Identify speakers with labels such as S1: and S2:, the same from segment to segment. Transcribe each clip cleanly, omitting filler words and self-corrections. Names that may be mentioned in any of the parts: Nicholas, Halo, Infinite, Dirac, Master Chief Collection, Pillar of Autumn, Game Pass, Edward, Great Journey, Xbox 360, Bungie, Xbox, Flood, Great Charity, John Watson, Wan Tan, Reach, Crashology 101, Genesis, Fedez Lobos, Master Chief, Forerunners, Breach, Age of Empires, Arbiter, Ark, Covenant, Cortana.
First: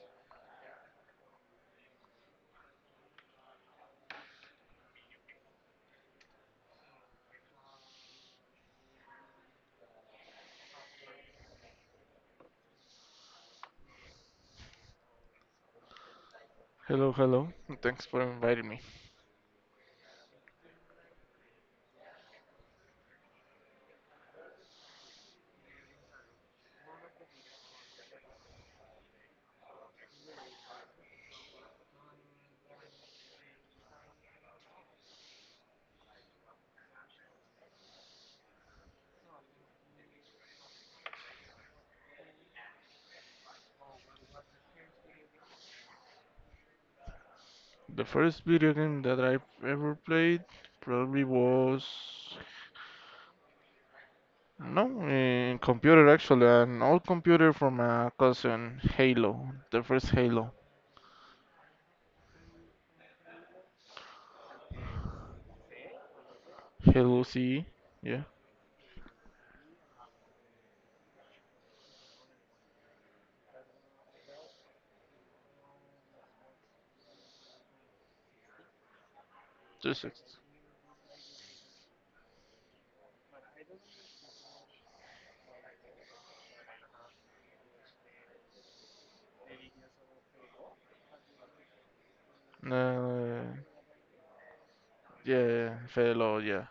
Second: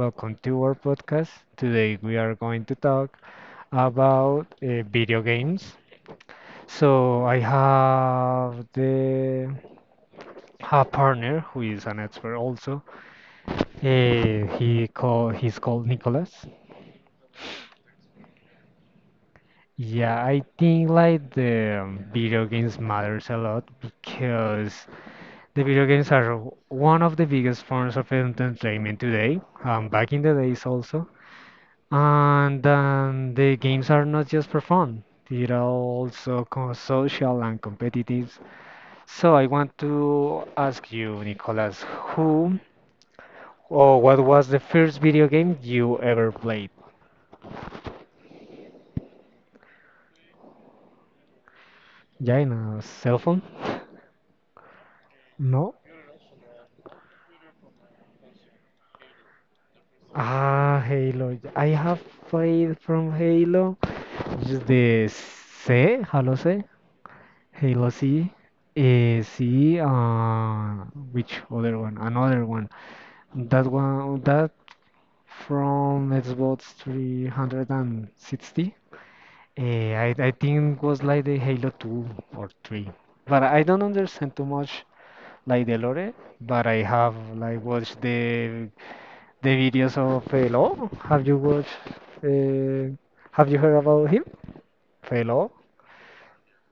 S1: Welcome to our podcast. Today we are going to talk about video games. So I have the a partner who is an expert also. He's called Nicholas.
S2: Hello, hello. Thanks for inviting me.
S1: Yeah, I think like the video games matters a lot because the video games are one of the biggest forms of entertainment today, back in the days also. And then the games are not just for fun, they're also social and competitive. So I want to ask you, Nicolas, who or what was the first video game you ever played?
S2: The first video game that I ever played probably was
S1: Yeah, in a cell phone?
S2: no, in
S1: No?
S2: computer actually, an old computer from a cousin, Halo, the first Halo,
S1: Ah, Halo. I have played from Halo. Just the C, Halo C,
S2: Halo C,
S1: Halo C,
S2: yeah,
S1: eh, C, uh, which other one? Another one. That one, that from Xbox 360. Uh,
S2: just uh,
S1: I, I think it was like the Halo 2 or 3. But I don't understand too much like the lore, but I have like watched the videos of Halo. Have you watched uh, have you heard about him? Halo.
S2: yeah, Halo,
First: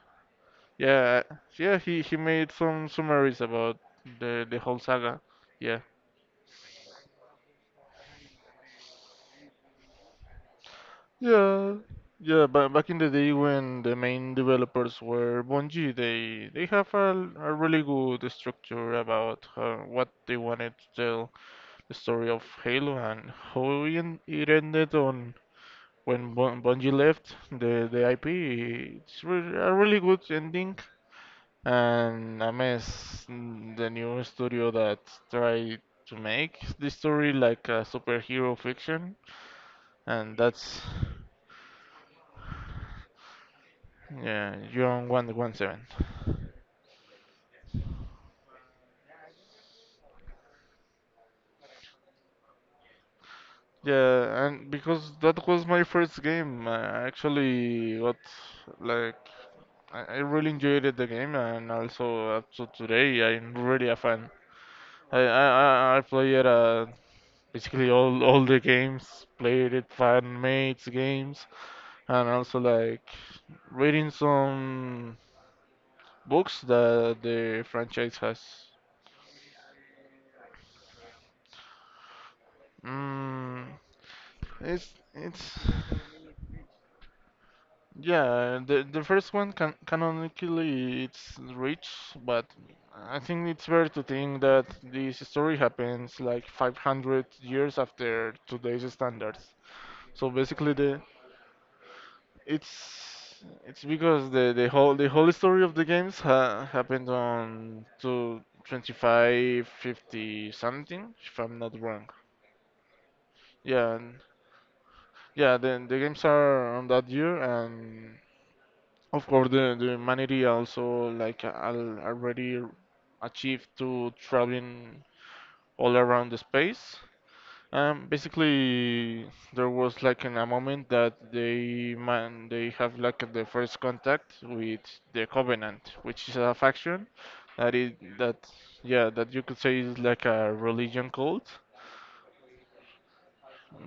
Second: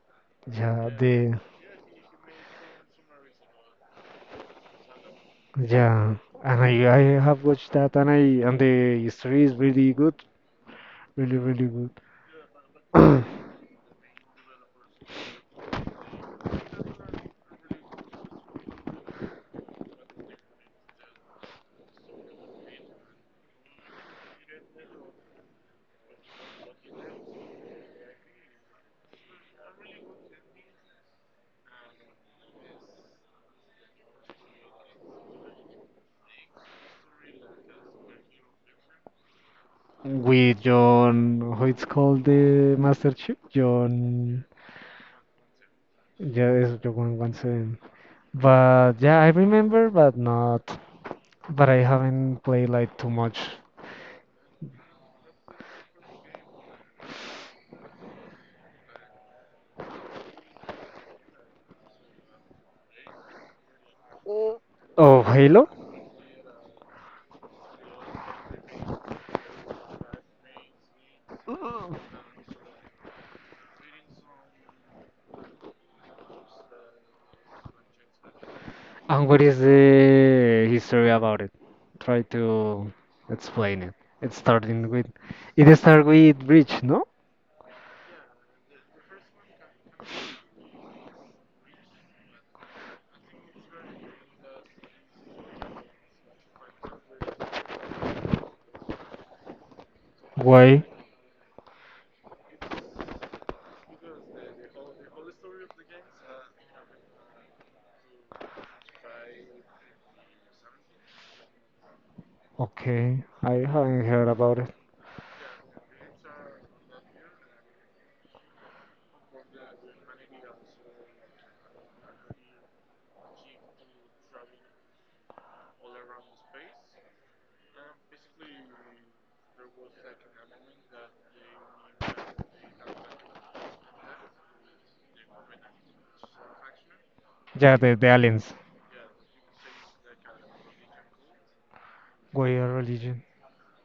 S1: Yeah,
S2: yeah,
S1: the
S2: yeah. He made some summaries about the whole saga, yeah.
S1: yeah. And I have watched that and the history is really good. Really, really
S2: Yeah,
S1: good.
S2: yeah. But back in the day when the main developers were Bungie, they have a really good structure about what they wanted to tell the story of Halo and how it ended on when Bungie left the IP. It's re A really good ending, and I miss the new studio that tried to make the story like a superhero fiction, and
S1: With
S2: that's.
S1: John, how it's called the Master Chief, John,
S2: Yeah, you won the 1-7.
S1: yeah, it's John Watson. But yeah, I remember, but not, but I haven't played like too much
S2: Yeah, and because that was my first game, I actually got like I really enjoyed it, the game, and also up to today I'm really a fan. I
S1: of
S2: I
S1: Halo.
S2: I I play it basically all the games, played it fan mates games, and also like reading some books that the franchise has.
S1: And what is the history about it? Try to
S2: Mm,
S1: explain it. It's starting
S2: it's
S1: with,
S2: it's.
S1: it starts with Breach, no?
S2: Yeah, the first one canonically it's rich, but I think it's fair to think that this story happens like 500 years after today's standards. So basically,
S1: Why?
S2: the it's it's because the whole story of the games ha happened on to 2550 something, if I'm not wrong.
S1: Okay, I
S2: Yeah,
S1: haven't
S2: and-
S1: heard about it.
S2: yeah. The games are on that year and. Of course, the humanity also like already achieved to traveling all around the space. Basically, there was like in a moment that they have like the first contact with the Covenant, which is a faction that
S1: Yeah,
S2: is
S1: the
S2: that
S1: aliens.
S2: yeah that you could say is like a religion cult
S1: Why a religion?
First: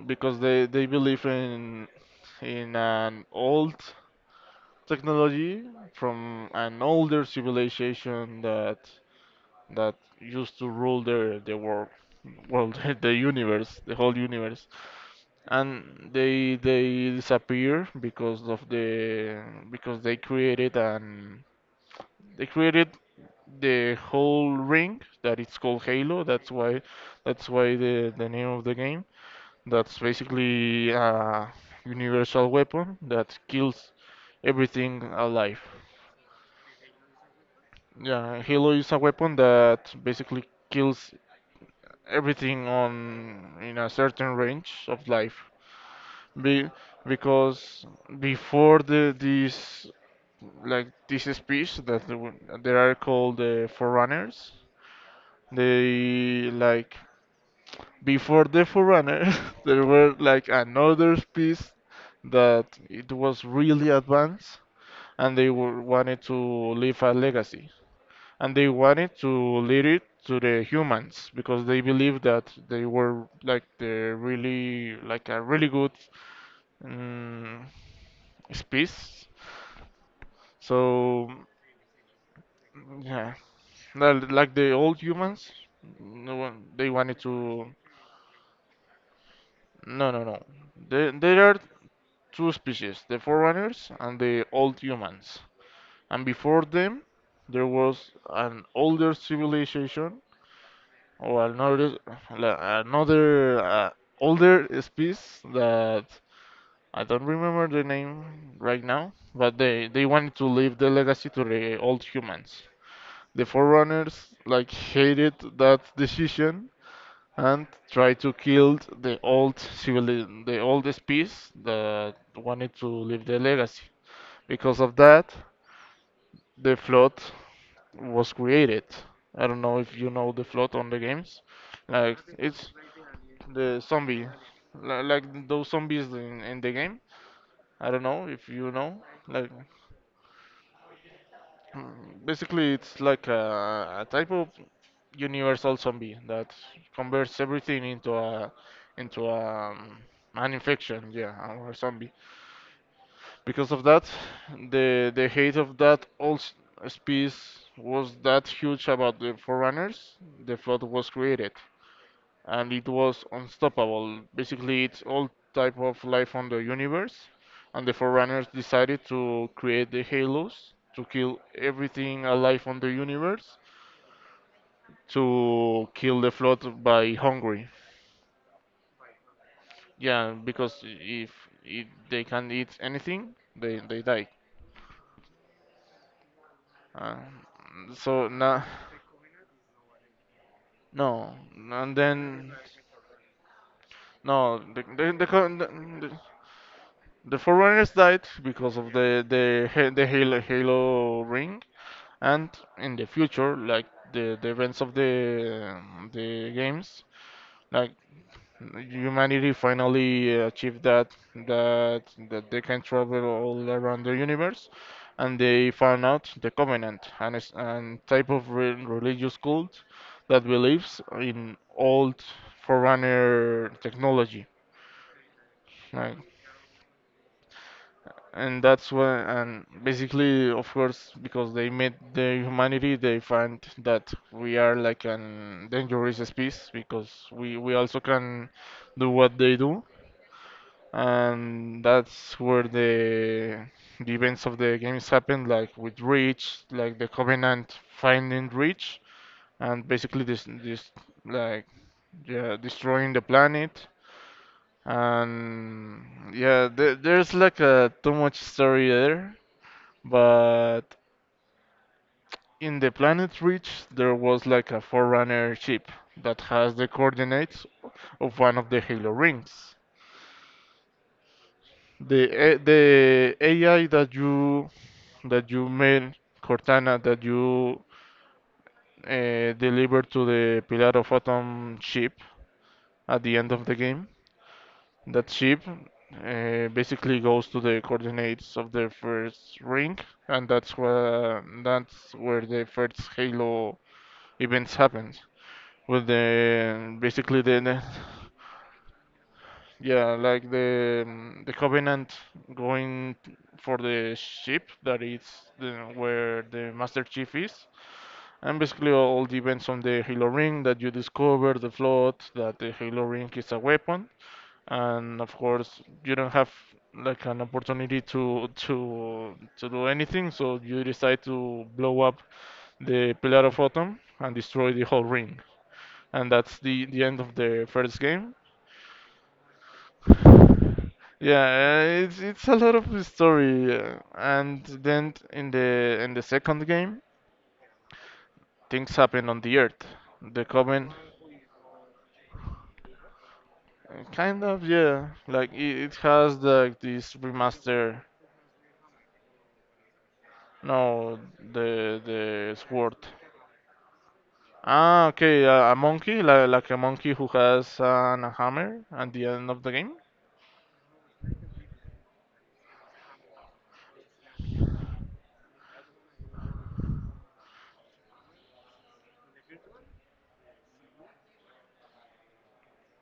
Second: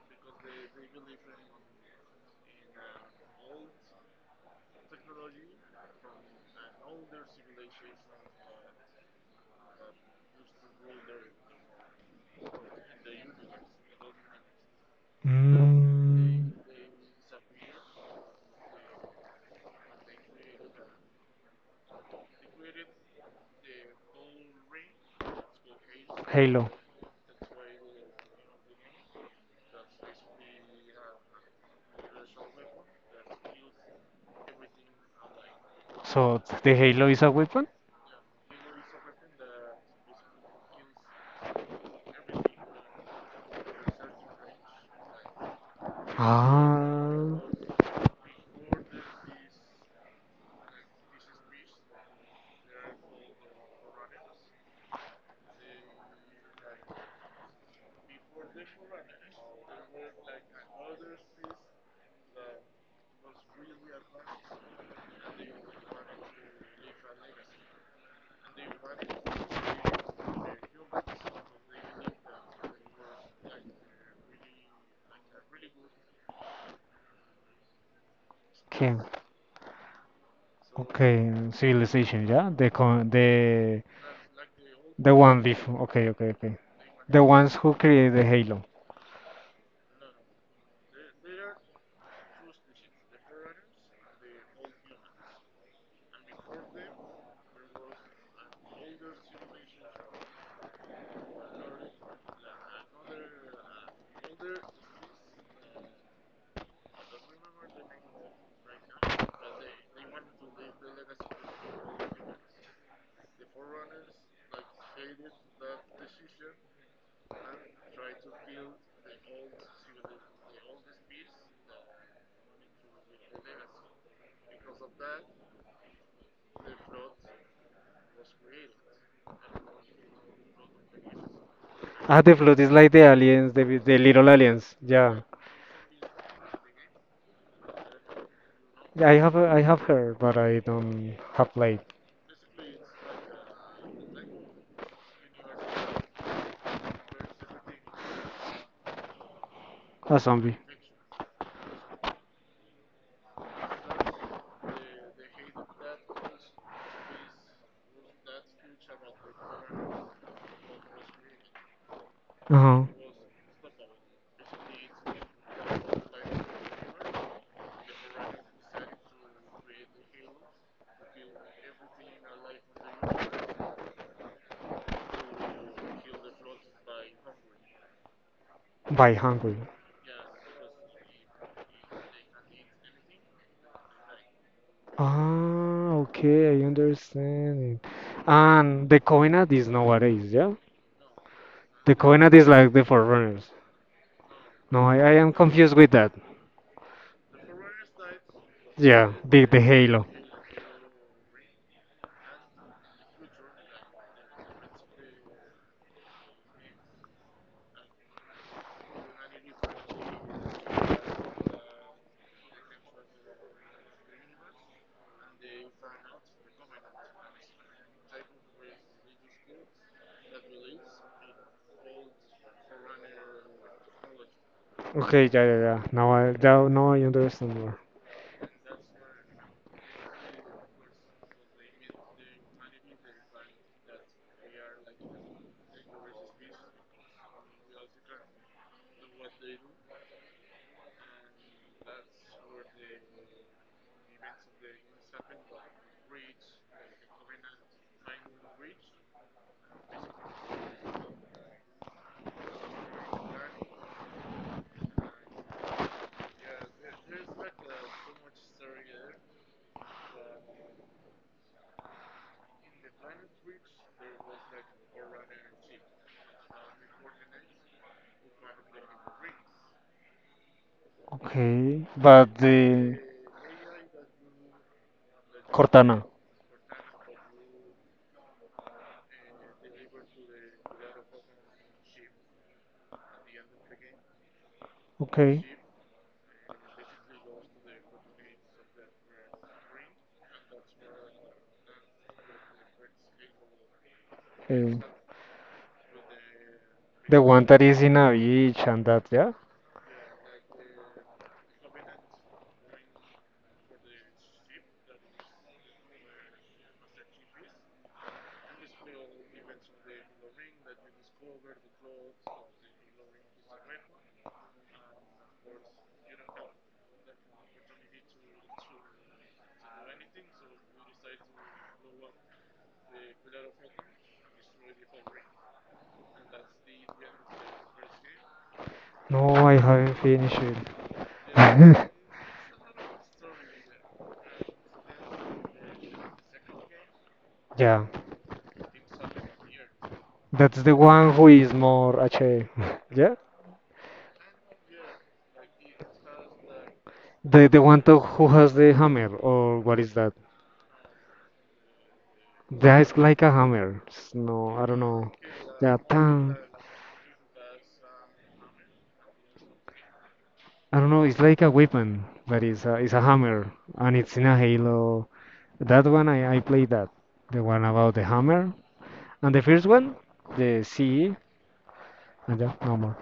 S2: because they believe in an old technology from an older civilization that used to rule the world well the universe the whole universe and
S1: Mm.
S2: they disappear because of the because they created an they created the whole ring that it's called Halo
S1: Halo.
S2: that's why the name of the game that's basically a universal weapon that kills everything alive.
S1: So the Halo is a weapon?
S2: Yeah, Halo is a weapon that basically kills everything on in a certain range of life. Be,
S1: Ah,
S2: because before the these like this speech that they are called the Forerunners, they like before the Forerunners there were like another species that it was really advanced and wanted to leave a legacy. And they wanted to lead it to the humans because they believed that they were like the really like a really good um,
S1: okay.
S2: species. So
S1: Okay. Civilization, yeah? The con
S2: yeah,
S1: the
S2: li- like the old
S1: the one
S2: humans,
S1: before. Okay, okay,
S2: no
S1: okay.
S2: one they wanted
S1: The ones
S2: to.
S1: who created the Halo.
S2: No, no, no. There are two species: the forerunners and the old humans. And before them, there was an older civilization or another older species that I don't remember the name right now, but they wanted to leave the legacy to the old humans. The forerunners like hated that decision and tried to kill the old species that wanted to leave the legacy. Because of that, the flood was created. I don't know if you know the flood on the games. Like
S1: Ah, the flood
S2: it's
S1: is like the aliens, the,
S2: The
S1: the
S2: zombie,
S1: little aliens. Yeah,
S2: like those zombies in the game. I don't know if you know.
S1: yeah, I
S2: Like,
S1: have heard, but I don't have played
S2: mm, Basically, it's like a type of universal zombie that converts everything into a,
S1: a
S2: an
S1: zombie.
S2: infection, yeah, or a zombie. Because of that, the hate of species was that huge about the forerunners. The flood was created. And
S1: Uh-huh.
S2: it was unstoppable. Basically, it's all type of life on the universe, and the Forerunners decided to create the Halos to kill everything alive on the universe to kill the flood by hungry.
S1: By hungry.
S2: Yeah, because if they can eat anything, they die.
S1: Ah, okay, I
S2: Uh,
S1: understand it.
S2: so now,
S1: And the Covenant is nowadays, yeah?
S2: no,
S1: The
S2: and
S1: Covenant is
S2: then
S1: like the Forerunners.
S2: no,
S1: No, I
S2: the,
S1: am
S2: co-
S1: confused with that.
S2: the Forerunners died because of
S1: Yeah, the
S2: the
S1: Halo.
S2: Halo ring, and in the future like the events of the games like humanity finally achieved that that they can travel all around the universe and they found out the covenant and is and type of re religious cult that believes in old forerunner technology
S1: Okay, yeah, yeah, yeah.
S2: like
S1: Now I understand more.
S2: and that's when and basically of course because they met the humanity they find that we are like an dangerous species because we also can do what they do and that's where the events of the games happened like with Reach like the Covenant finding Reach and basically this this like yeah destroying the planet and yeah there's like a too much story there but in the planet Reach, there was like a Forerunner ship that has the coordinates of one of the Halo rings.
S1: Okay,
S2: The
S1: but the
S2: The AI that you
S1: Cortana.
S2: made Cortana that you delivered to the Pillar of Autumn ship at the end of the game. That
S1: Okay,
S2: ship basically goes to the coordinates of the first ring, and that's where the first Halo events
S1: eh,
S2: happens. With the
S1: the
S2: basically
S1: one that is
S2: the-
S1: in a beach and that. Yeah.
S2: Yeah like the covenant going for the ship where the master chief is and basically all depends on the halo ring that you discover the flood that the halo ring is a weapon and of course you don't have like an opportunity to do anything so you decide to blow up the pillar of autumn and destroy the whole ring and that's the end of the first game.
S1: No, I haven't finished
S2: Yeah,
S1: it.
S2: uh, it's it's a lot of story, and then in the second game,
S1: Yeah,
S2: things happen on the Earth. The
S1: that's the
S2: Coven,
S1: one who is more H. A. Yeah.
S2: Kind of, yeah, like it has like this
S1: The one to,
S2: remaster.
S1: who has the hammer or what is that?
S2: No, the
S1: That
S2: sword.
S1: is like a hammer. It's no, I don't
S2: Ah,
S1: know.
S2: okay, a
S1: Yeah,
S2: monkey,
S1: tan.
S2: like a monkey who has a hammer at the end of the game.
S1: I don't know. It's like a weapon, but it's a hammer, and it's in a Halo. That one I played that. The one about the hammer, and the first one, the CE, and yeah, no more.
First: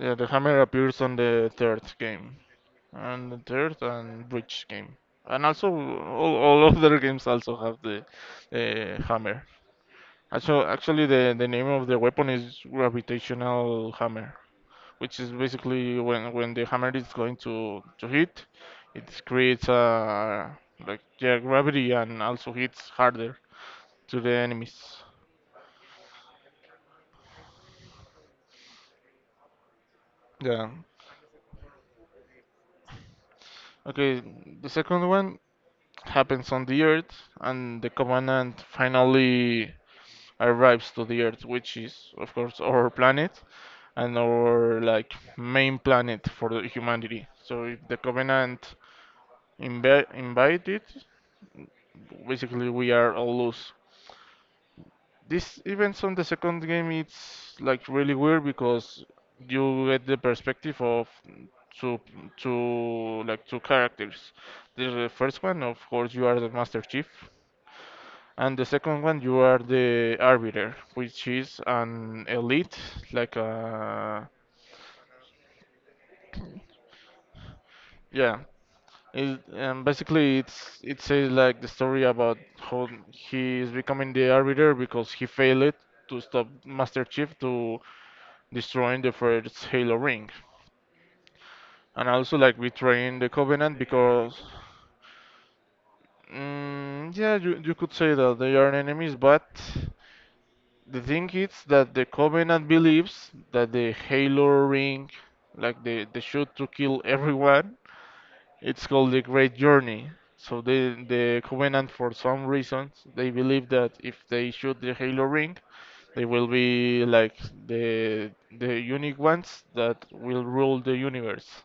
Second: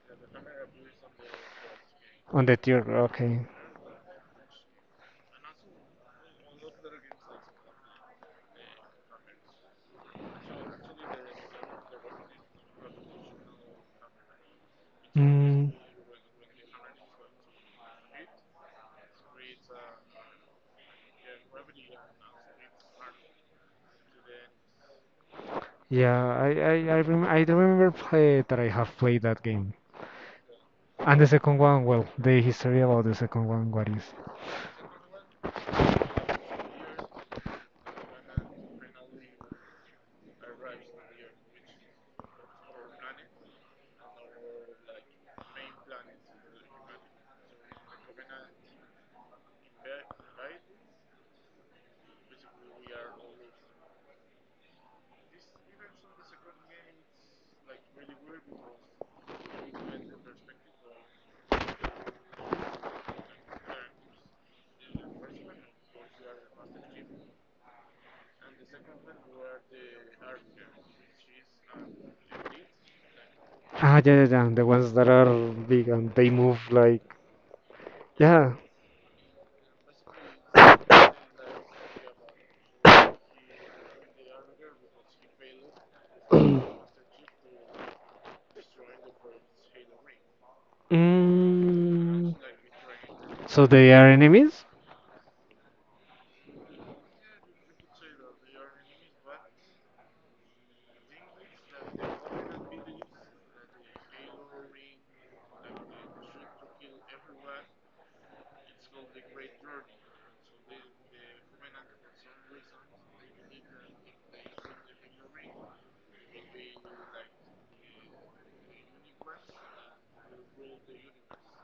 S2: Yeah, the hammer appears on the third game.
S1: On the tier,
S2: And the
S1: okay.
S2: third and bridge game. And also, all of their games also have the hammer. Also, actually, the name of the weapon is gravitational hammer, which is
S1: Mm,
S2: basically when the hammer is going to hit, it creates yeah, gravity and also hits harder to the enemies.
S1: yeah, I I I, rem I don't remember play that I have played that game.
S2: Yeah.
S1: And the second one, well, the history about the second one, what is?
S2: Okay, the second one happens on the earth, and the covenant finally arrives to the Earth, which is of course our planet and our like main planet for the humanity. So if the Covenant invite it, basically we are all loose. These events on the second game it's like really weird because you get the perspective of two two characters. The first one, of course, you are the Master Chief, and the second one, you are the arbiter, which is an elite, like
S1: Ah, yeah, yeah,
S2: a
S1: yeah. The ones that are big and they move like
S2: yeah.
S1: yeah.
S2: It, and basically, it says like the story about how he is becoming the arbiter because he failed to stop Master Chief to destroying the first Halo ring, and
S1: Mm,
S2: also like betraying the
S1: so
S2: Covenant
S1: they are
S2: because
S1: enemies.
S2: yeah, you could say that they are enemies, but the thing is that the Covenant believes that the Halo ring, like the shoot to kill everyone, it's called the Great Journey. So the Covenant, for some reasons, they believe that if they shoot the Halo ring, they will be like the the unique ones that will rule the universe.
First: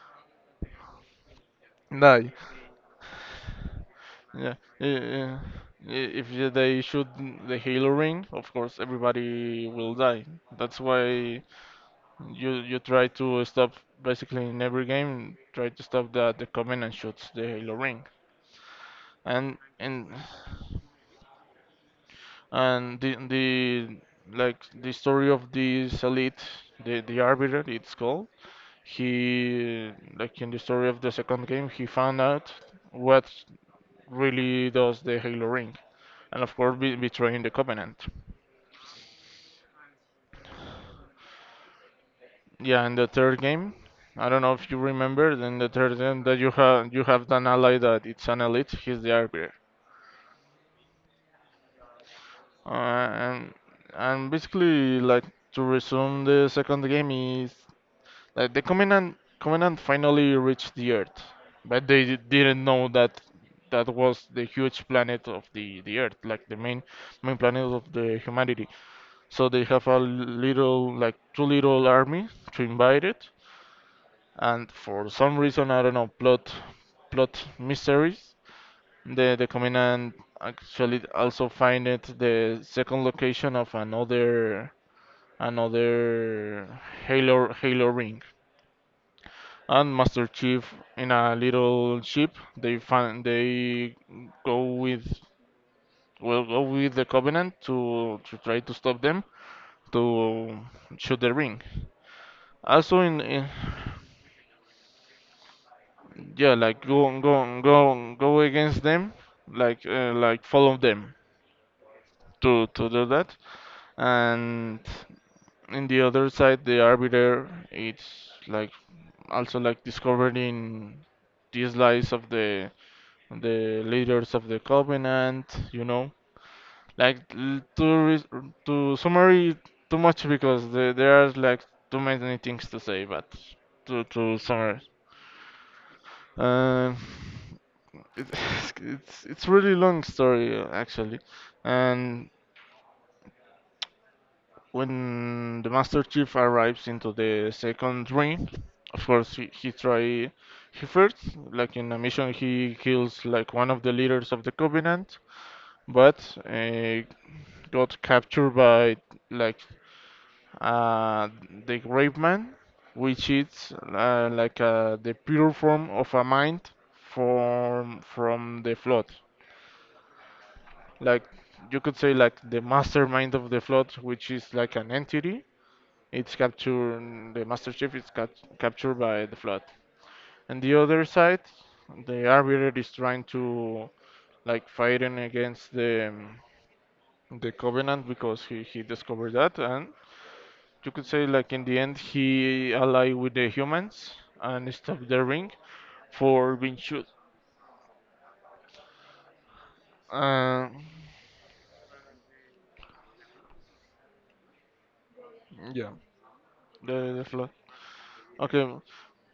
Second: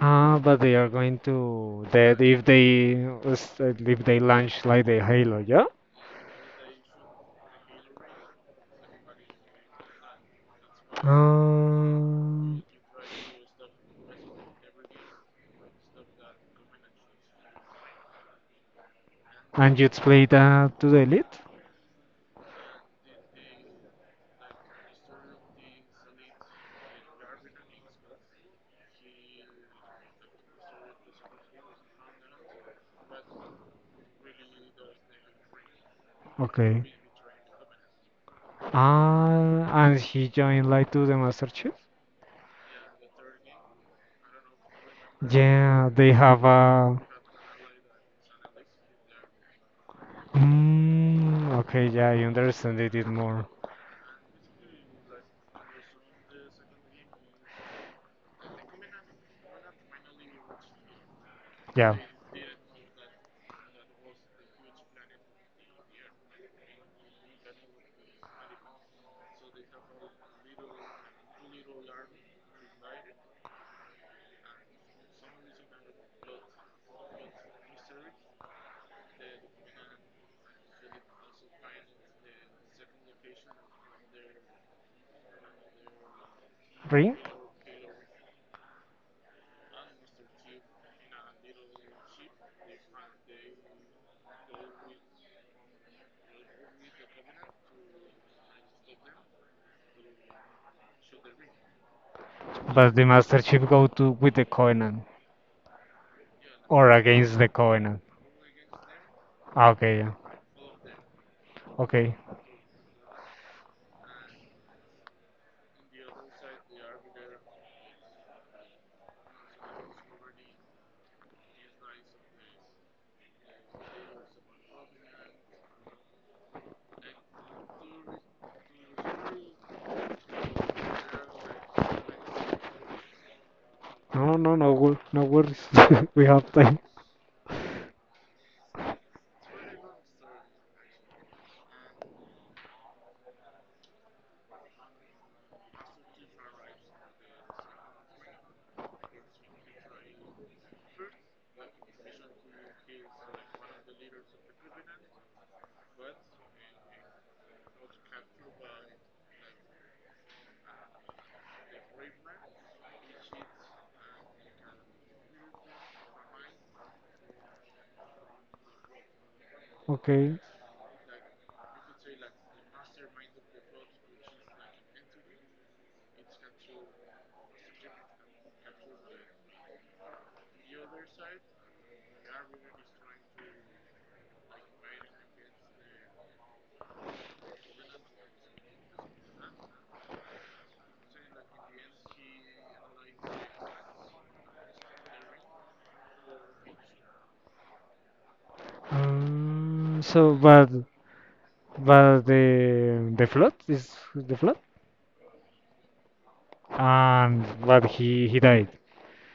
S1: Ah, but they are going to dead
S2: No,
S1: if they if they
S2: yeah,
S1: launch like the Halo,
S2: yeah.
S1: yeah.
S2: If they shoot the Halo ring, of course everybody will die. That's why you
S1: Um,
S2: you try to stop basically in every game. Try to stop the Covenant shoots the Halo ring, and
S1: and you'd
S2: and
S1: play that to the elite?
S2: and the like the story of this elite, the Arbiter, it's called. He like in the story of the second game, he found out what really does the Halo ring, and of course
S1: Okay.
S2: betraying the Covenant.
S1: Ah, and he joined like to the Master Chief?
S2: Yeah, in the third game, I don't know if you remember, in the
S1: Yeah,
S2: third
S1: they
S2: game that
S1: have a.
S2: you have an ally that it's an elite, he's the arbiter.
S1: Mm, okay, yeah, I understand it
S2: Uh,
S1: more.
S2: and and basically like to resume the second game is like the Covenant finally reached the Earth, but
S1: Yeah.
S2: they didn't know that that was the huge planet of the Earth, like the main planet of the humanity. So they have a little like two little army to invade it and for some reason I don't know plot mysteries. The commandant actually also find it the second location of another
S1: Ring?
S2: Halo ring. And Master Chief in a little ship. They find they go with will go with the Covenant to try to stop them to shoot the ring.
S1: But
S2: Also,
S1: the
S2: in,
S1: Master
S2: in
S1: Chief go to with the Covenant
S2: yeah, like
S1: or against the Covenant?
S2: go against them,
S1: Ah, okay, yeah.
S2: like follow them
S1: Okay.
S2: to do that. And in the other side, the arbiter it's like also like discovering these lies of the leaders of the covenant, you know like l- to re- to summary too much because there are like too many things to say, but to summarize.
S1: No worries. We have time.
S2: Uh, it, it's really long story actually. And when the master chief arrives into the second ring, of course he try, he first, like in a mission he kills like one of the leaders of the covenant, but got captured by, like uh, the grave man, which is like the pure form of a mind from the flood.
S1: Okay.
S2: like you could say like the mastermind of the flood, which is like an entity. It's captured, the master chief is captured by the flood. And the other side, the arbiter is trying to, like, fighting against the the covenant, because he discovered that. And you could say like in the end he allied with the humans and stopped the ring for being shoot.
S1: So,
S2: Uh,
S1: but the flood is the flood,
S2: the
S1: and
S2: flood.
S1: but he
S2: Okay,
S1: died.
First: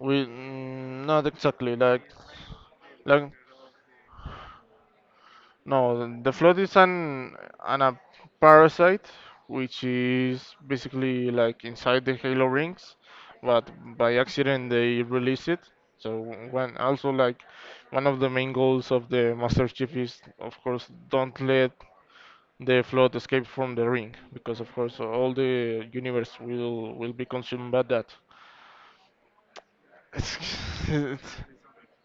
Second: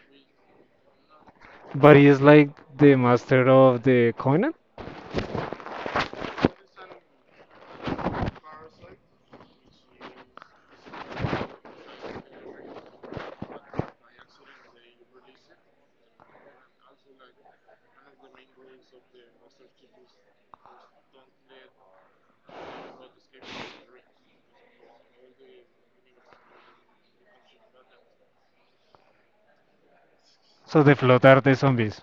S2: we not exactly,
S1: But
S2: like,
S1: he is like the
S2: like
S1: master of the Covenant.
S2: no, the flood is an a parasite, which is basically like inside the halo rings, but by accident they release it. So, when also, like, one of the main goals of the Master Chief is, of course, don't let the flood escape from the ring, because of course all the universe will be consumed by that.
S1: So the flood
S2: It's-
S1: are the zombies.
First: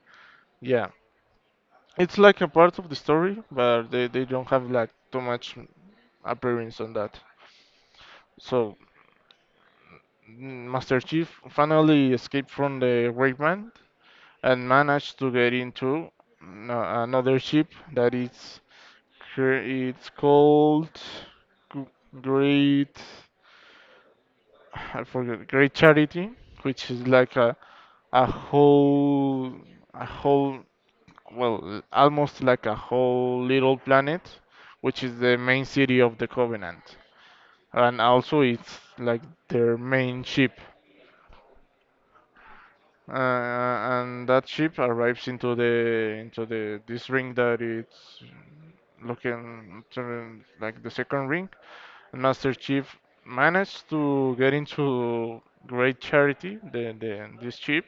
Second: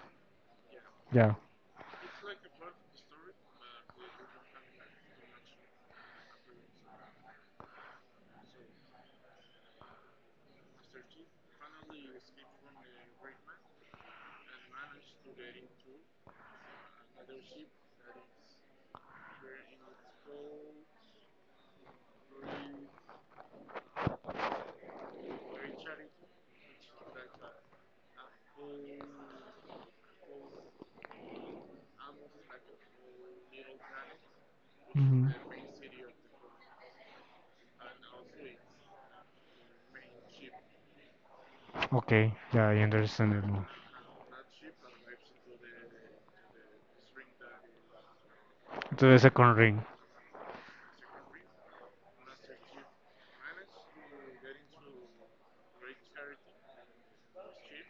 S2: Yeah,
S1: Yeah.
S2: it's like a part of the story, but they don't have like too much appearance on that. So, Master Chief finally escaped from the Great Man and managed to get into another ship that is it's called G- Great, I forget, Great Charity, which is like a whole a whole well, almost like a whole little planet, which is
S1: Hmm.
S2: the main city of the Covenant, and also it's like their main ship.
S1: Okay. Yeah, I
S2: Uh,
S1: understand it now.
S2: and that ship arrives into the this ring that it's
S1: To the second ring.
S2: looking to, like, the second ring. Master Chief managed to get into Great Charity, the this ship,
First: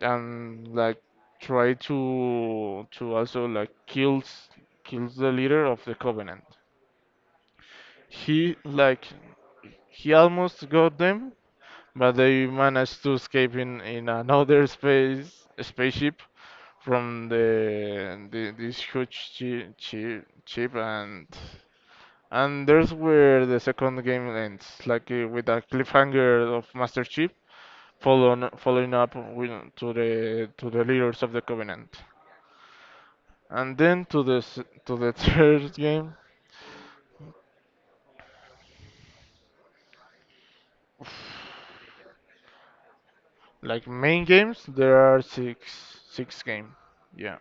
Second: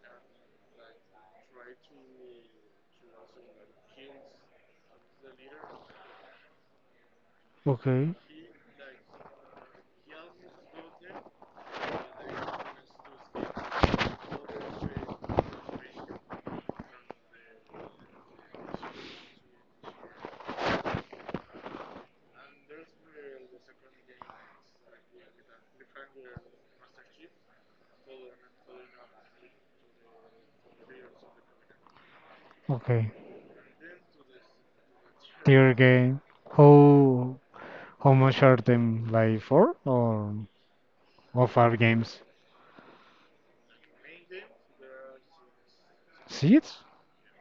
S2: and like try to also like kills the leader of the Covenant.
S1: Okay.
S2: He, like, he almost got them, but they managed to escape in another spaceship from the this huge ship. And there's where the second game ends, like with a cliffhanger of Master Chief following up with, to the leaders of the Covenant,
S1: Okay.
S2: and then to to the third
S1: Tier
S2: game.
S1: game. How how much are them? Like four or five games?
S2: Like main games, there are six game,
S1: Seeds.
S2: yeah.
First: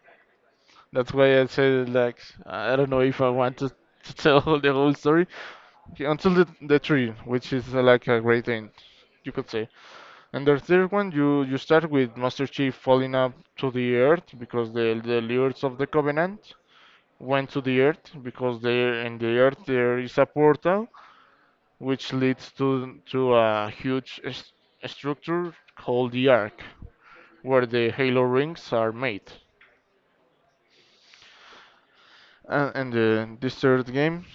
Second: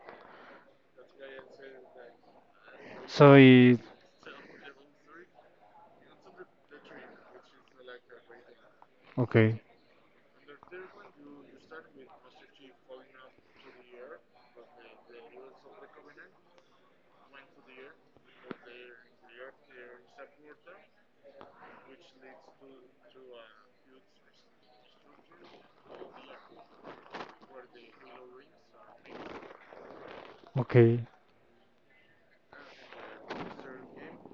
S2: That's why I say, like, I don't know if I
S1: So
S2: want
S1: it
S2: to tell the whole story. Okay, until the three, which is like a great end, you could
S1: okay,
S2: say. And the third one, you start with Master Chief falling up to the earth, because the lords of the Covenant went to the earth, because there in the earth there is a portal which leads to a huge structure called the Ark, where the Halo rings are made.
S1: okay.
S2: And this third game.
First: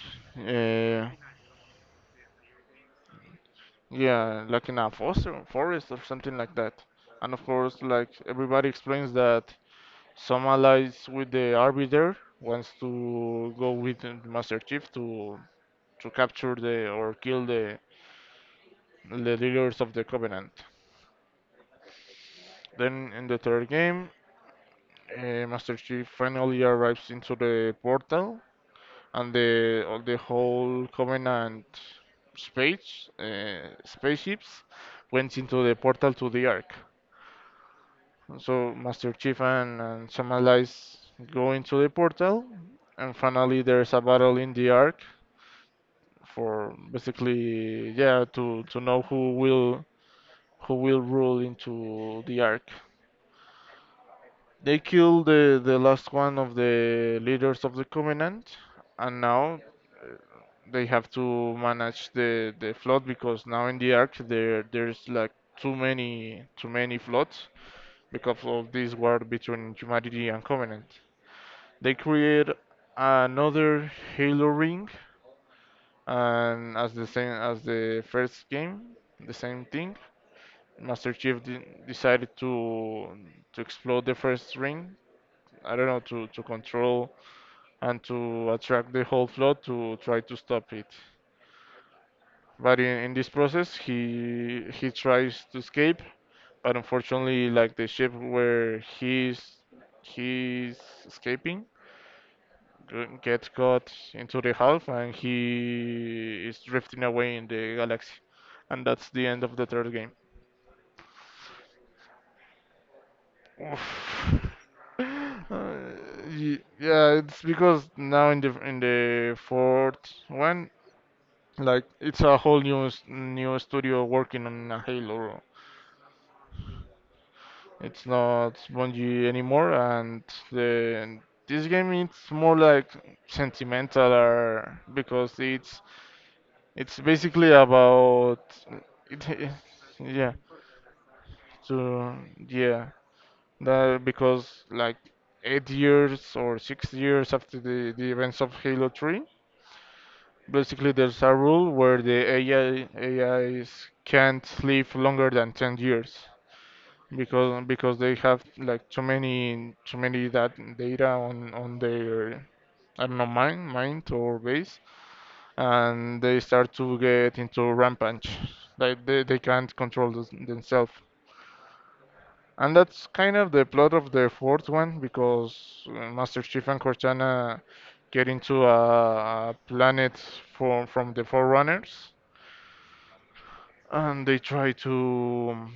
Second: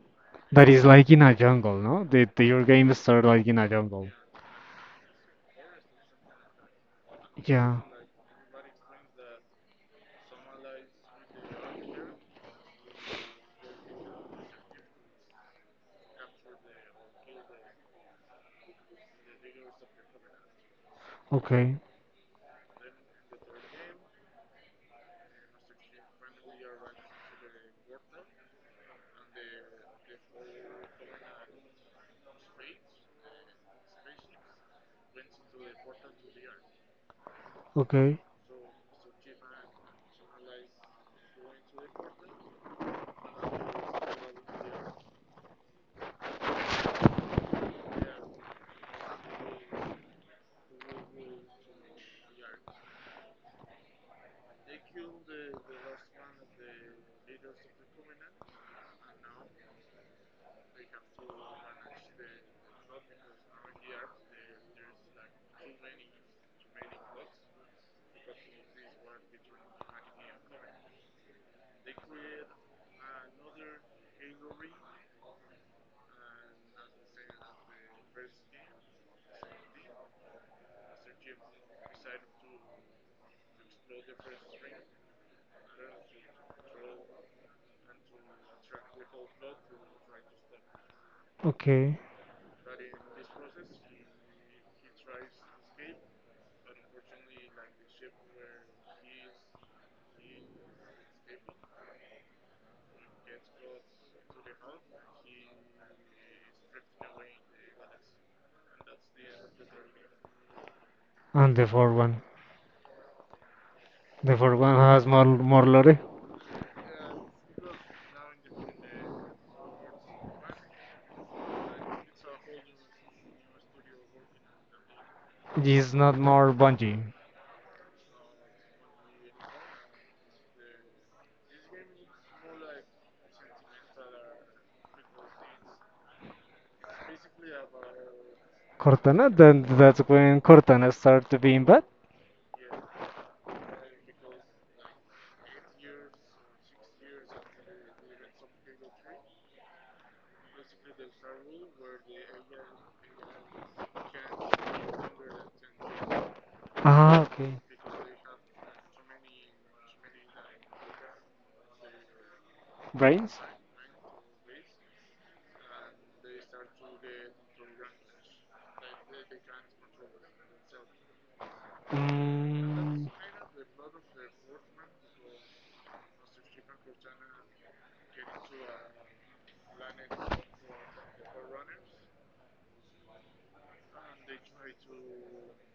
S1: That is
S2: Uh,
S1: like in a jungle, no? The Your game start like in a jungle.
S2: Yeah, like in a foster forest or something like that. And of course,
S1: Yeah.
S2: like everybody explains that some allies with the Arbiter wants to go with the Master Chief to capture the or kill the leaders of the Covenant.
S1: Okay.
S2: Then in the third game, Master Chief finally arrives into the portal, and the all the whole Covenant spaceships went into the portal to the Ark.
S1: Okay.
S2: So Master Chief and some allies go into the portal, and finally there's a battle in the Ark, for basically, yeah, to know who will rule into the Ark. They kill the last one of the leaders of the Covenant, and now uh, they have to manage the flood, because now in the Ark there there's like too many floods because of this war between humanity and Covenant. They create another Halo ring, and as the same as the first game, the same thing. Master Chief de decided to explode the first ring. I don't know, to control and to attract the whole flood to try to stop it.
S1: Okay.
S2: But in this process, he tries to escape, but unfortunately, like the ship where he's escaping gets caught into the half and he is drifting away in the galaxy. And that's the end of the third game.
S1: And the fourth one. The
S2: Oof.
S1: fourth one has more more
S2: Uh,
S1: lore.
S2: yeah, it's because now in the fourth one, like it's a whole new new studio working on a Halo.
S1: It's not more Bungie.
S2: It's not Bungie anymore, and the this game it's more like sentimental or because it's. It's basically about
S1: Cortana.
S2: it, it-
S1: Then that's
S2: yeah.
S1: when Cortana start to being bad.
S2: So yeah, that because like 8 years or 6 years after the events of Halo 3, basically there's a rule where the AI AIs can't live longer than 10 years,
S1: Ah. Okay.
S2: because they have like too many that data on their, I don't know,
S1: Brains.
S2: mind or base, and they start to get into rampage. Like they can't control themselves. And that's
S1: Mm.
S2: kind of the plot of the fourth one, because Master Chief and Cortana get into a planet from the Forerunners, and they try to,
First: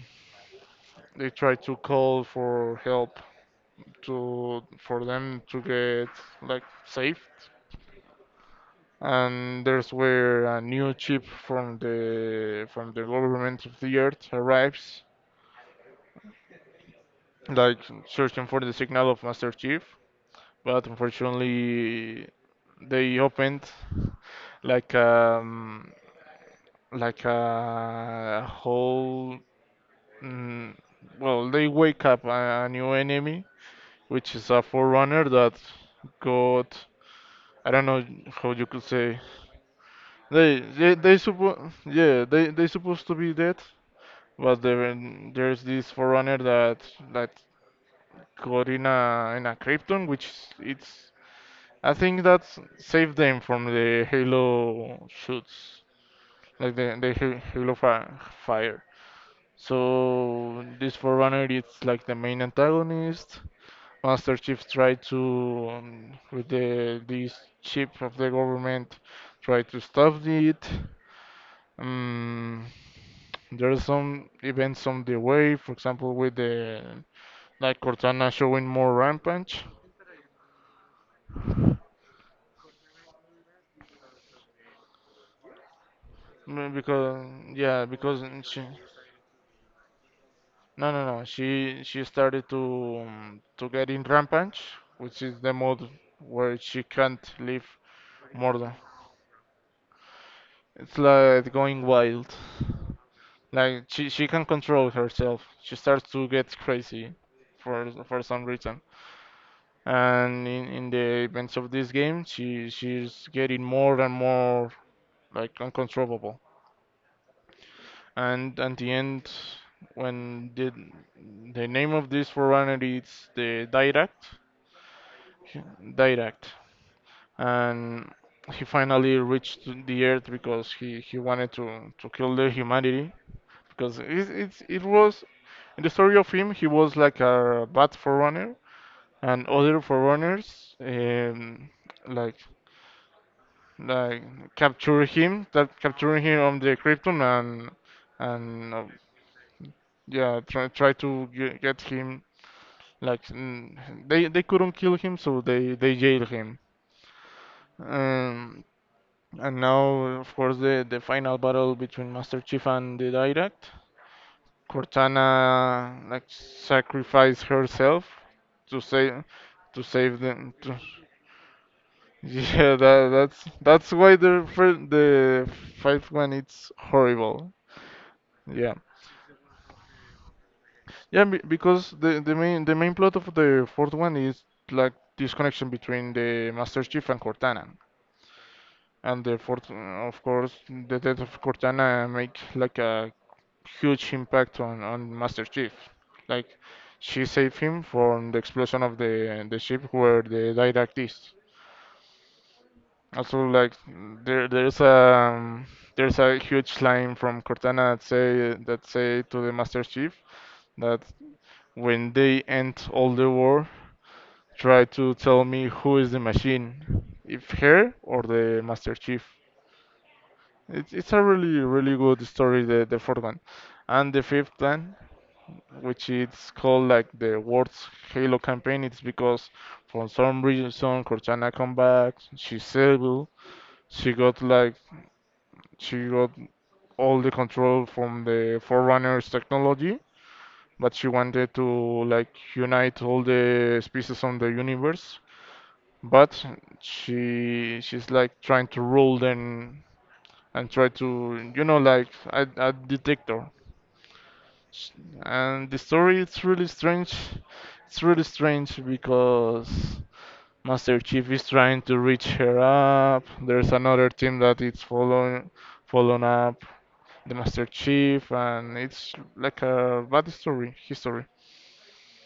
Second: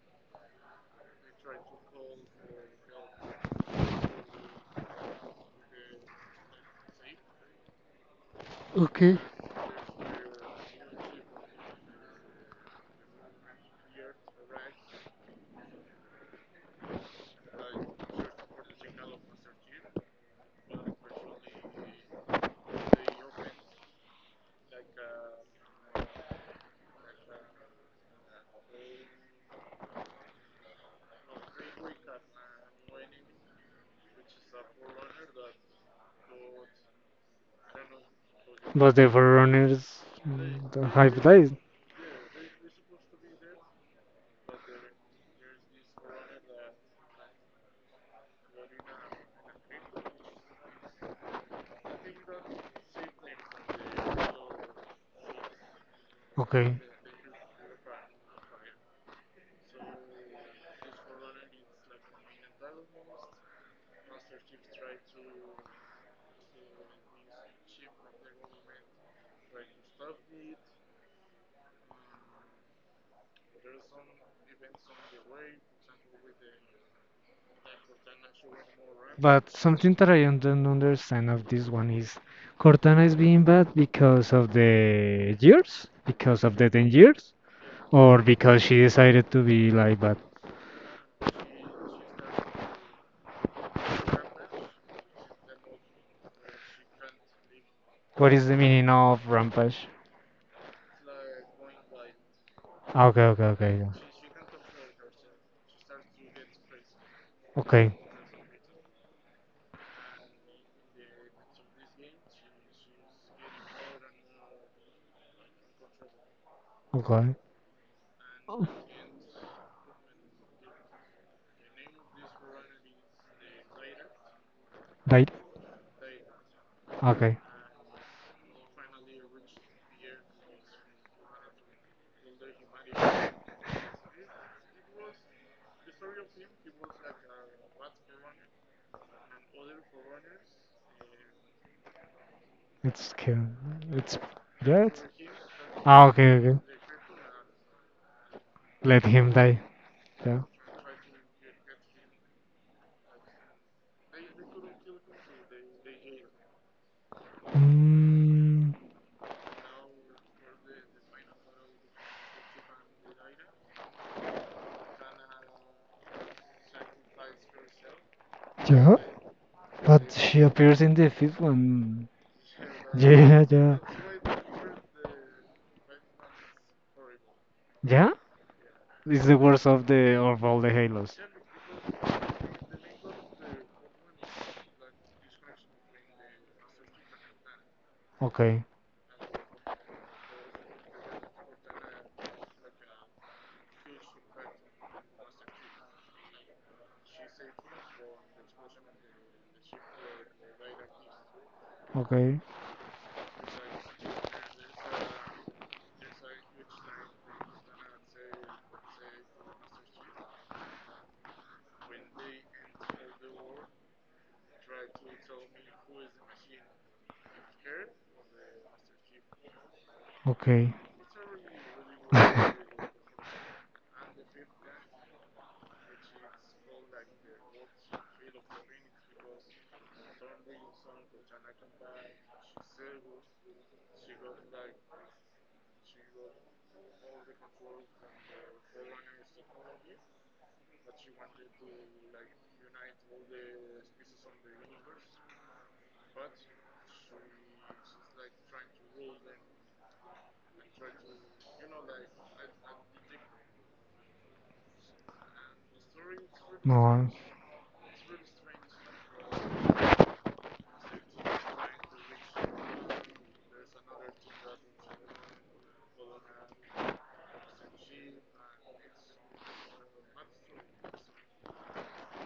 S2: they try to call for help to, for them to get like saved.
S1: Okay.
S2: And there's where a new chip from the government of the Earth arrives, like searching for the signal of Master Chief, but unfortunately they opened like um like a whole, mm, well, they wake up a new enemy which is a forerunner that got, I don't know how you could
S1: But the
S2: say.
S1: Forerunners
S2: They
S1: mm, the
S2: they
S1: five days.
S2: yeah, they supposed to be dead, but there there's this forerunner that that got in a krypton, which is, it's, I think that's saved them from the Halo shoots, like
S1: Okay.
S2: the Halo fire. So this Forerunner is like the main antagonist. Master Chief tried to, with the this chip of the government, try to stop it. Um, there are some events on the way, for example, with the like Cortana showing more
S1: But
S2: rampage.
S1: something that I don't understand of this one is Cortana is being bad because of the years, because of the 10
S2: Because
S1: years,
S2: yeah,
S1: or
S2: because
S1: because
S2: she,
S1: she decided to be like bad.
S2: no, no, no. She started to get in rampage, which is the mode where she can't live
S1: What is the
S2: more than.
S1: meaning of rampage?
S2: It's like going wild.
S1: Ah, okay, okay, okay.
S2: Like
S1: Yeah.
S2: she can control herself. She starts to get crazy
S1: Okay,
S2: for some reason. And in the events of this game, she she's getting more and more like uncontrollable.
S1: okay.
S2: And at the end, when the name of this foreigner is the Direct,
S1: Right.
S2: direct
S1: Okay.
S2: and he finally reached the earth because he wanted to kill the humanity because it was in the story of him, he was like a bad forerunner and other forerunners like
S1: It's kill. It's
S2: like
S1: yeah. It's,
S2: capture him, that
S1: ah. Okay.
S2: capturing him
S1: Okay.
S2: on the krypton, and
S1: Let him die. Yeah.
S2: yeah, try, try to get him like, they couldn't kill him so they jailed him. um,
S1: Mm,
S2: And now, of course, the final battle between Master Chief and the Direct. Cortana like sacrificed herself to
S1: yeah.
S2: save, to
S1: But
S2: save
S1: she
S2: them. To,
S1: appears in the fifth one.
S2: yeah, that,
S1: Yeah. Yeah.
S2: that's why the fifth one it's horrible.
S1: Yeah.
S2: Yeah,
S1: It's the worst of the of all the Halos.
S2: yeah, be- because the main plot of the fourth one is like this connection between the Master Chief and Cortana.
S1: Okay.
S2: And the fourth, of course, the death of Cortana make like a huge impact on Master Chief. Like she saved him from the explosion of the ship where the Dirac is.
S1: Okay.
S2: Also, like there there's a huge line from Cortana that say, to the Master Chief, that when they end all the war, try to tell me who is the machine, if her or the Master Chief.
S1: Okay.
S2: It's a really really good story, the fourth one. And the fifth one, which is called like the worst Halo campaign. It's because for some reason Cortana come back, she's able, she got like she got all the control from the Forerunners technology, but she wanted to like unite all the species on the universe. But she she's like trying to rule them and try to, you know, like a detector. Sh- And the story is really
S1: No,
S2: strange. It's really strange because Master Chief is trying to reach her up. There's another team that is following up the Master Chief, and it's like a bad story, history.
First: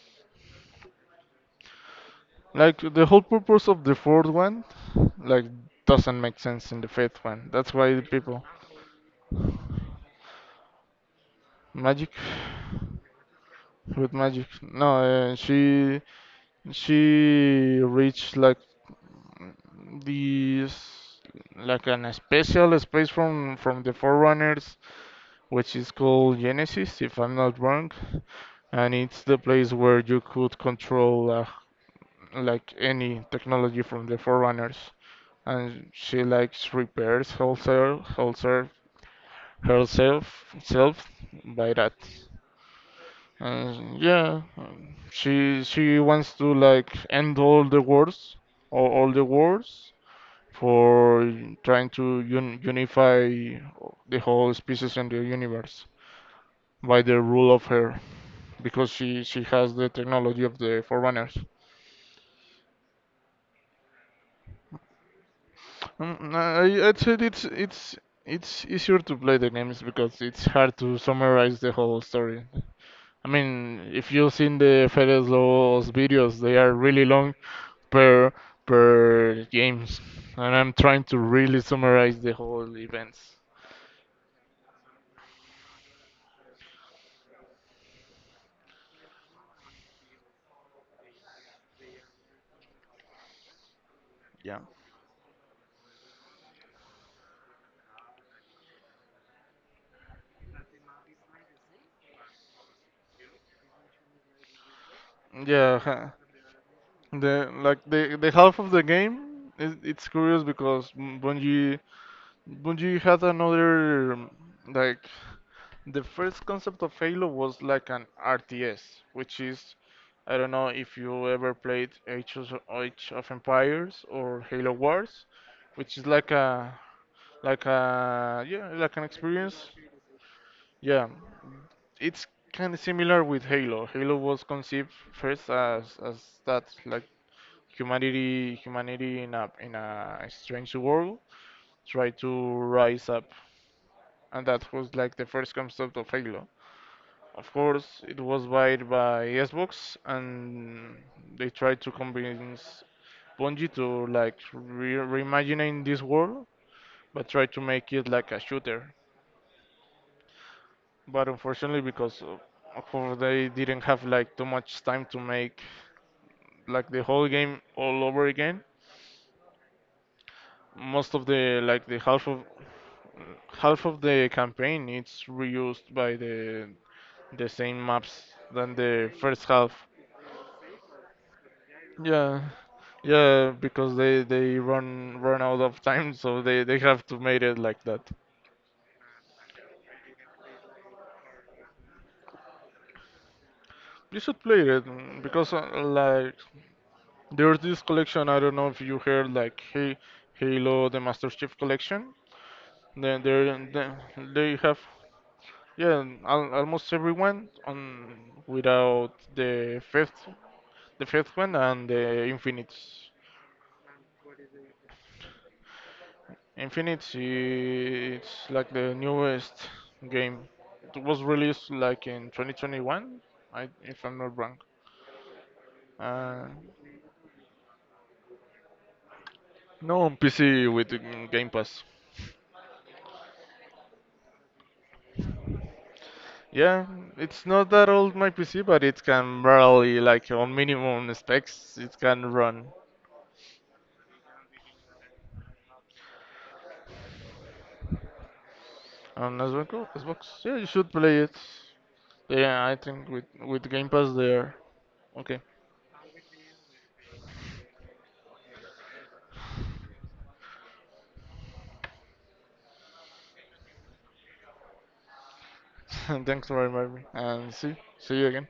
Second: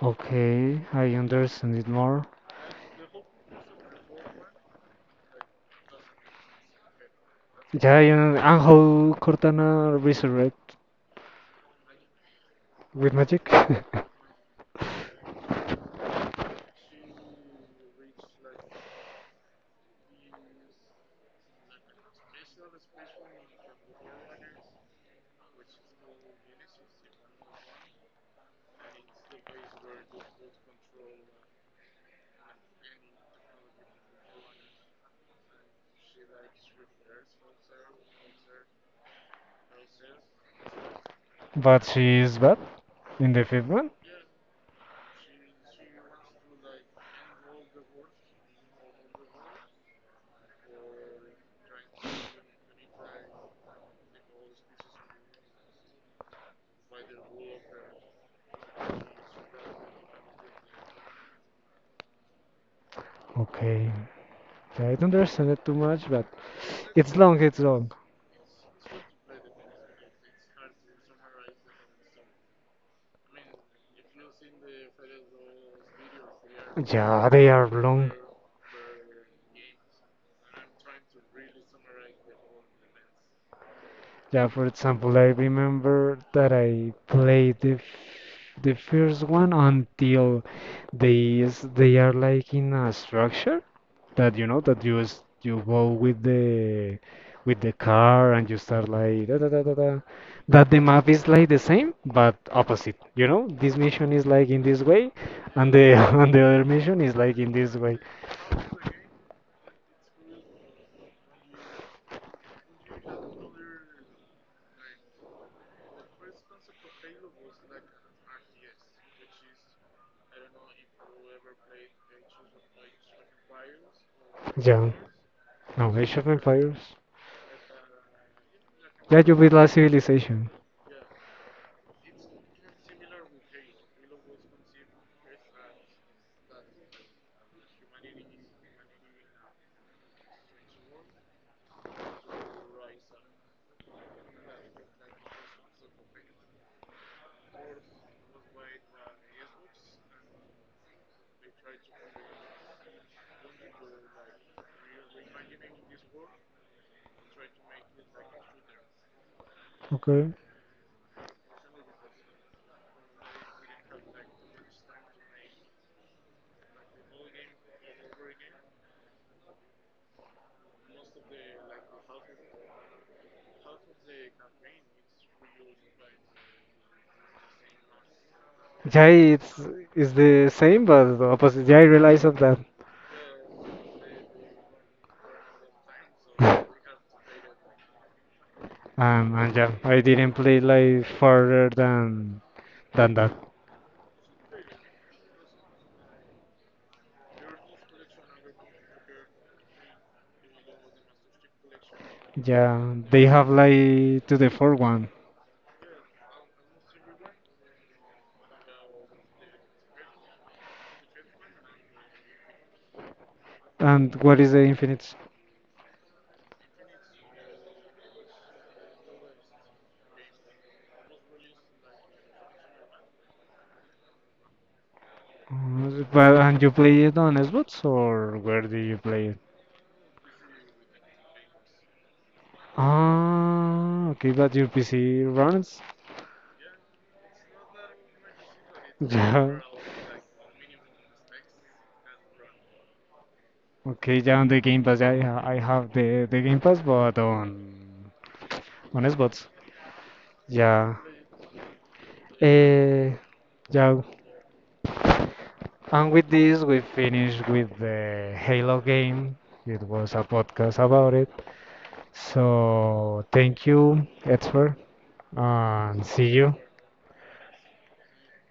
S1: okay, I understand it more.
S2: Like the whole purpose of the fourth one, like doesn't make sense in the fifth one. That's why
S1: Yeah,
S2: the
S1: you know,
S2: people.
S1: and how Cortana resurrect
S2: Magic.
S1: with magic,
S2: With magic. No, she reached like this, like an special space from the Forerunners, which is called Genesis, if I'm not wrong. And it's the place where you could control like any technology from the Forerunners. And she likes repairs herself, self by
S1: but
S2: that.
S1: she is bad in the fifth one.
S2: And yeah, she wants to like end all the wars, all the wars, for trying to un unify the whole species and the universe by the rule of her because she has the technology of the Forerunners.
S1: Okay, yeah, I don't understand it too much, but
S2: I, I'd say
S1: it's long, it's long.
S2: it's easier to play the games because it's hard to summarize the whole story. I mean, if you've seen the Fedez Lobos videos, they are really
S1: Yeah,
S2: long
S1: they are long.
S2: per per games, and I'm trying to really summarize the whole events.
S1: Yeah, for example, I remember that I played the first one until they are like in a structure that you
S2: Yeah.
S1: know that you you go with the car and you start like da da da da da. That the map is like the same but opposite. You know, this mission is like in this way, and
S2: Yeah,
S1: the
S2: ha.
S1: and the other mission is like in
S2: The
S1: this
S2: like
S1: way.
S2: the half of the game is, it's curious because, Bungie had another like, the first concept of Halo was like an RTS, which is, I don't know if you ever played Age of Empires or Halo
S1: Yeah.
S2: Wars,
S1: No,
S2: which is
S1: Age of
S2: like a
S1: Empires.
S2: like a, yeah, like an
S1: Yeah, you beat
S2: experience.
S1: last civilization.
S2: Yeah, it's kind of similar with Halo. Halo was conceived first as that, like humanity, humanity in a strange world try to rise up, and that was like the first concept of Halo. Of course, it was bought by Xbox, and they tried to convince Bungie to like reimagining this world, but try to make it like a shooter.
S1: Okay.
S2: But unfortunately, because of course they didn't have like too much time to make like the whole game all over again, most of the like the half of, half of the campaign it's reused by the same maps than
S1: Yeah,
S2: the first
S1: it's
S2: half.
S1: the same but the opposite. Yeah, I realize of
S2: Yeah,
S1: that.
S2: yeah, because they run run out of time, so they have to make it like that.
S1: And yeah, I didn't play like further than that.
S2: You should play it, because like there's this collection. I don't know if you heard, like, hey, Halo the Master Chief Collection.
S1: Yeah,
S2: Then
S1: they
S2: there
S1: have
S2: they
S1: like to the
S2: they
S1: fourth
S2: have,
S1: one.
S2: yeah, almost everyone on without the fifth, the fifth one and the Infinite.
S1: And what is the Infinite?
S2: Infinite it's like the newest game. It was released like in 2021, I, if I'm not wrong.
S1: But
S2: Uh,
S1: and you play it on Xbox or where do you play it?
S2: no, on PC with the Game Pass.
S1: Ah, okay, but your PC runs.
S2: Yeah, it's not that old my PC, but it can
S1: Yeah.
S2: barely like on minimum specs it can run
S1: Okay, yeah, on the Game Pass, yeah, yeah, I have the Game Pass, but on
S2: on
S1: Xbox.
S2: Xbox. Xbox. Yeah, you should
S1: Yeah.
S2: play it. Yeah, I think
S1: Uh,
S2: with Game
S1: yeah,
S2: Pass there. Okay,
S1: and with this, we finish with the Halo game. It was a podcast about it. So thank you, Edward, and see
S2: thanks
S1: you.
S2: for reminding me. And see, see you again.